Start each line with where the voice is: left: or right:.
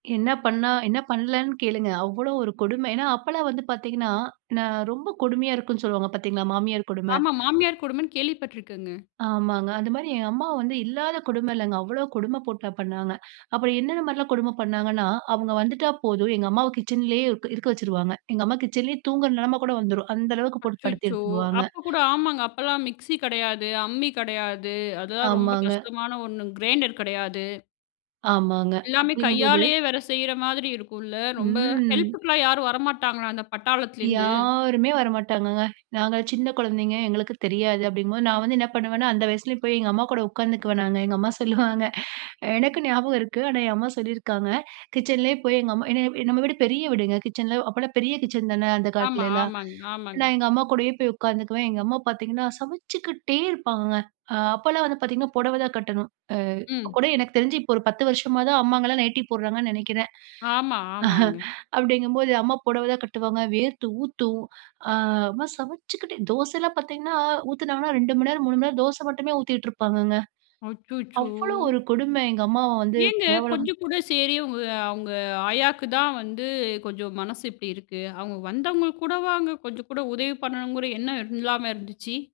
right: என்ன பண்ணா, என்ன பண்ணலன்னு கேளுங்க. அவ்ளோ ஒரு கொடுமை. ஏன்னா, அப்பல்லாம் வந்து பார்த்தீங்கன்னா, நான் ரொம்ப கொடுமையா இருக்குன்னு சொல்லுவாங்க பார்த்தீங்களா? மாமியார் கொடும.
left: ஆமா. மாமியார் கொடுமன்னு கேள்விப்பட்டுருக்கங்க.
right: ஆமாங்க. அந்தமாரி எங்க அம்மா வந்து இல்லாத கொடும இல்லங்க. அவ்ளோ கொடும போட்டா பண்ணாங்க. அப்புறம் என்னென்ன மாரிலாம் கொடும பண்ணாங்கன்னா, அவுங்க வந்துட்டா போதும் எங்க அம்மாவ கிட்சன்லயே இரு இருக்க வச்சிருவாங்க. எங்க அம்மா கிட்சன்லேயே தூங்குற நிலைம கூட வந்துரும். அந்த அளவுக்கு போட்டு படுத்தி
left: அச்சச்சோ!
right: எடுத்துருவாங்க.
left: அப்போ கூட ஆமாங்க, அப்பல்லாம் மிக்ஸி கிடையாது, அம்மி கிடையாது. அதுலாம் ரொம்ப
right: ஆமாங்க.
left: கஷ்டமான 1 கிரைண்டர் கிடையாது.
right: ஆமாங்க.
left: எல்லாமே
right: அப்பிடிங்கம்போது
left: கையாலேயே வேற செய்ற மாதிரி இருக்கும்ல ரொம்ப.
right: ம்.
left: ஹெல்ப்புக்குலாம் யாரும் வரமாட்டாங்களா? அந்த பட்டாளத்துலருந்து?
right: யாருமே வரமாட்டாங்கங்க. நாங்க சின்ன குழந்தைங்க எங்களுக்கு தெரியாது, அப்பிடிங்கம்போது, நான் வந்து என்ன பண்ணுவேன்னா, அந்த வயசுலேயும் போய் எங்க அம்மா கூட உட்காந்துக்குவேன் நாங்க. எங்க அம்மா சொல்லுவாங்க, அ எனக்கு ஞாபகம் இருக்கு. ஆனா எங்க அம்மா சொல்லியிருக்காங்க, கிச்சன்லே போய், எங்க அம்மா என்ன இப்பிடி நம்ம வீடு பெரிய வீடுங்க கிச்சன்ல அப்பல்லாம் பெரிய கிச்சன் தான! அந்த
left: ஆமா.
right: காலத்துலலாம்.
left: ஆமாங்க. ஆமாங்க.
right: நான் எங்க அம்மா கூடயே போய் உட்காந்துக்குவேன். எங்க அம்மா பார்த்தீங்கன்னா, சமைச்சுக்கிட்டே இருப்பாங்கங்க. அ அப்பல்லாம் வந்து பார்த்தீங்கன்னா புடவ தான் கட்டணும். அ அப்ப
left: ம்.
right: கூட எனக்கு தெரிஞ்சு இப்போ ஒரு 10 வருஷமா தான் அம்மாங்கலாம் நைட்டி போட்றாங்கன்னு நினைக்குறேன்.
left: ஆமா, ஆமாங்க.
right: அப்படிங்கம்போது அம்மா புடவ தான் கட்டுவாங்க. வேர்த்து ஊத்தும். ஆ அம்மா சமைச்சுக்கிட்டு தோசை எல்லாம் பார்த்தீங்கன்னா ஊத்துனாங்கன்னா 2:00 மணி நேரம், 3:00 மணி நேரம் தோச மட்டுமே ஊத்திட்டு இருப்பாங்கங்க.
left: அச்சச்சோ!
right: அவ்ளோ ஒரு கொடும எங்க அம்மாவ வந்து
left: ஏங்க
right: கேவலம்
left: கொஞ்சம் கூட சரி அவுங்க அவுங்க ஆயாக்கு தான் வந்து கொஞ்சம் மனசு இப்பிடி இருக்கு. அவுங்க வந்தவங்களுக்கு கூட வாங்க கொஞ்சம் கூட உதவி பண்ணணுங்குற எண்ணம் இல்லாம இருந்துச்சு?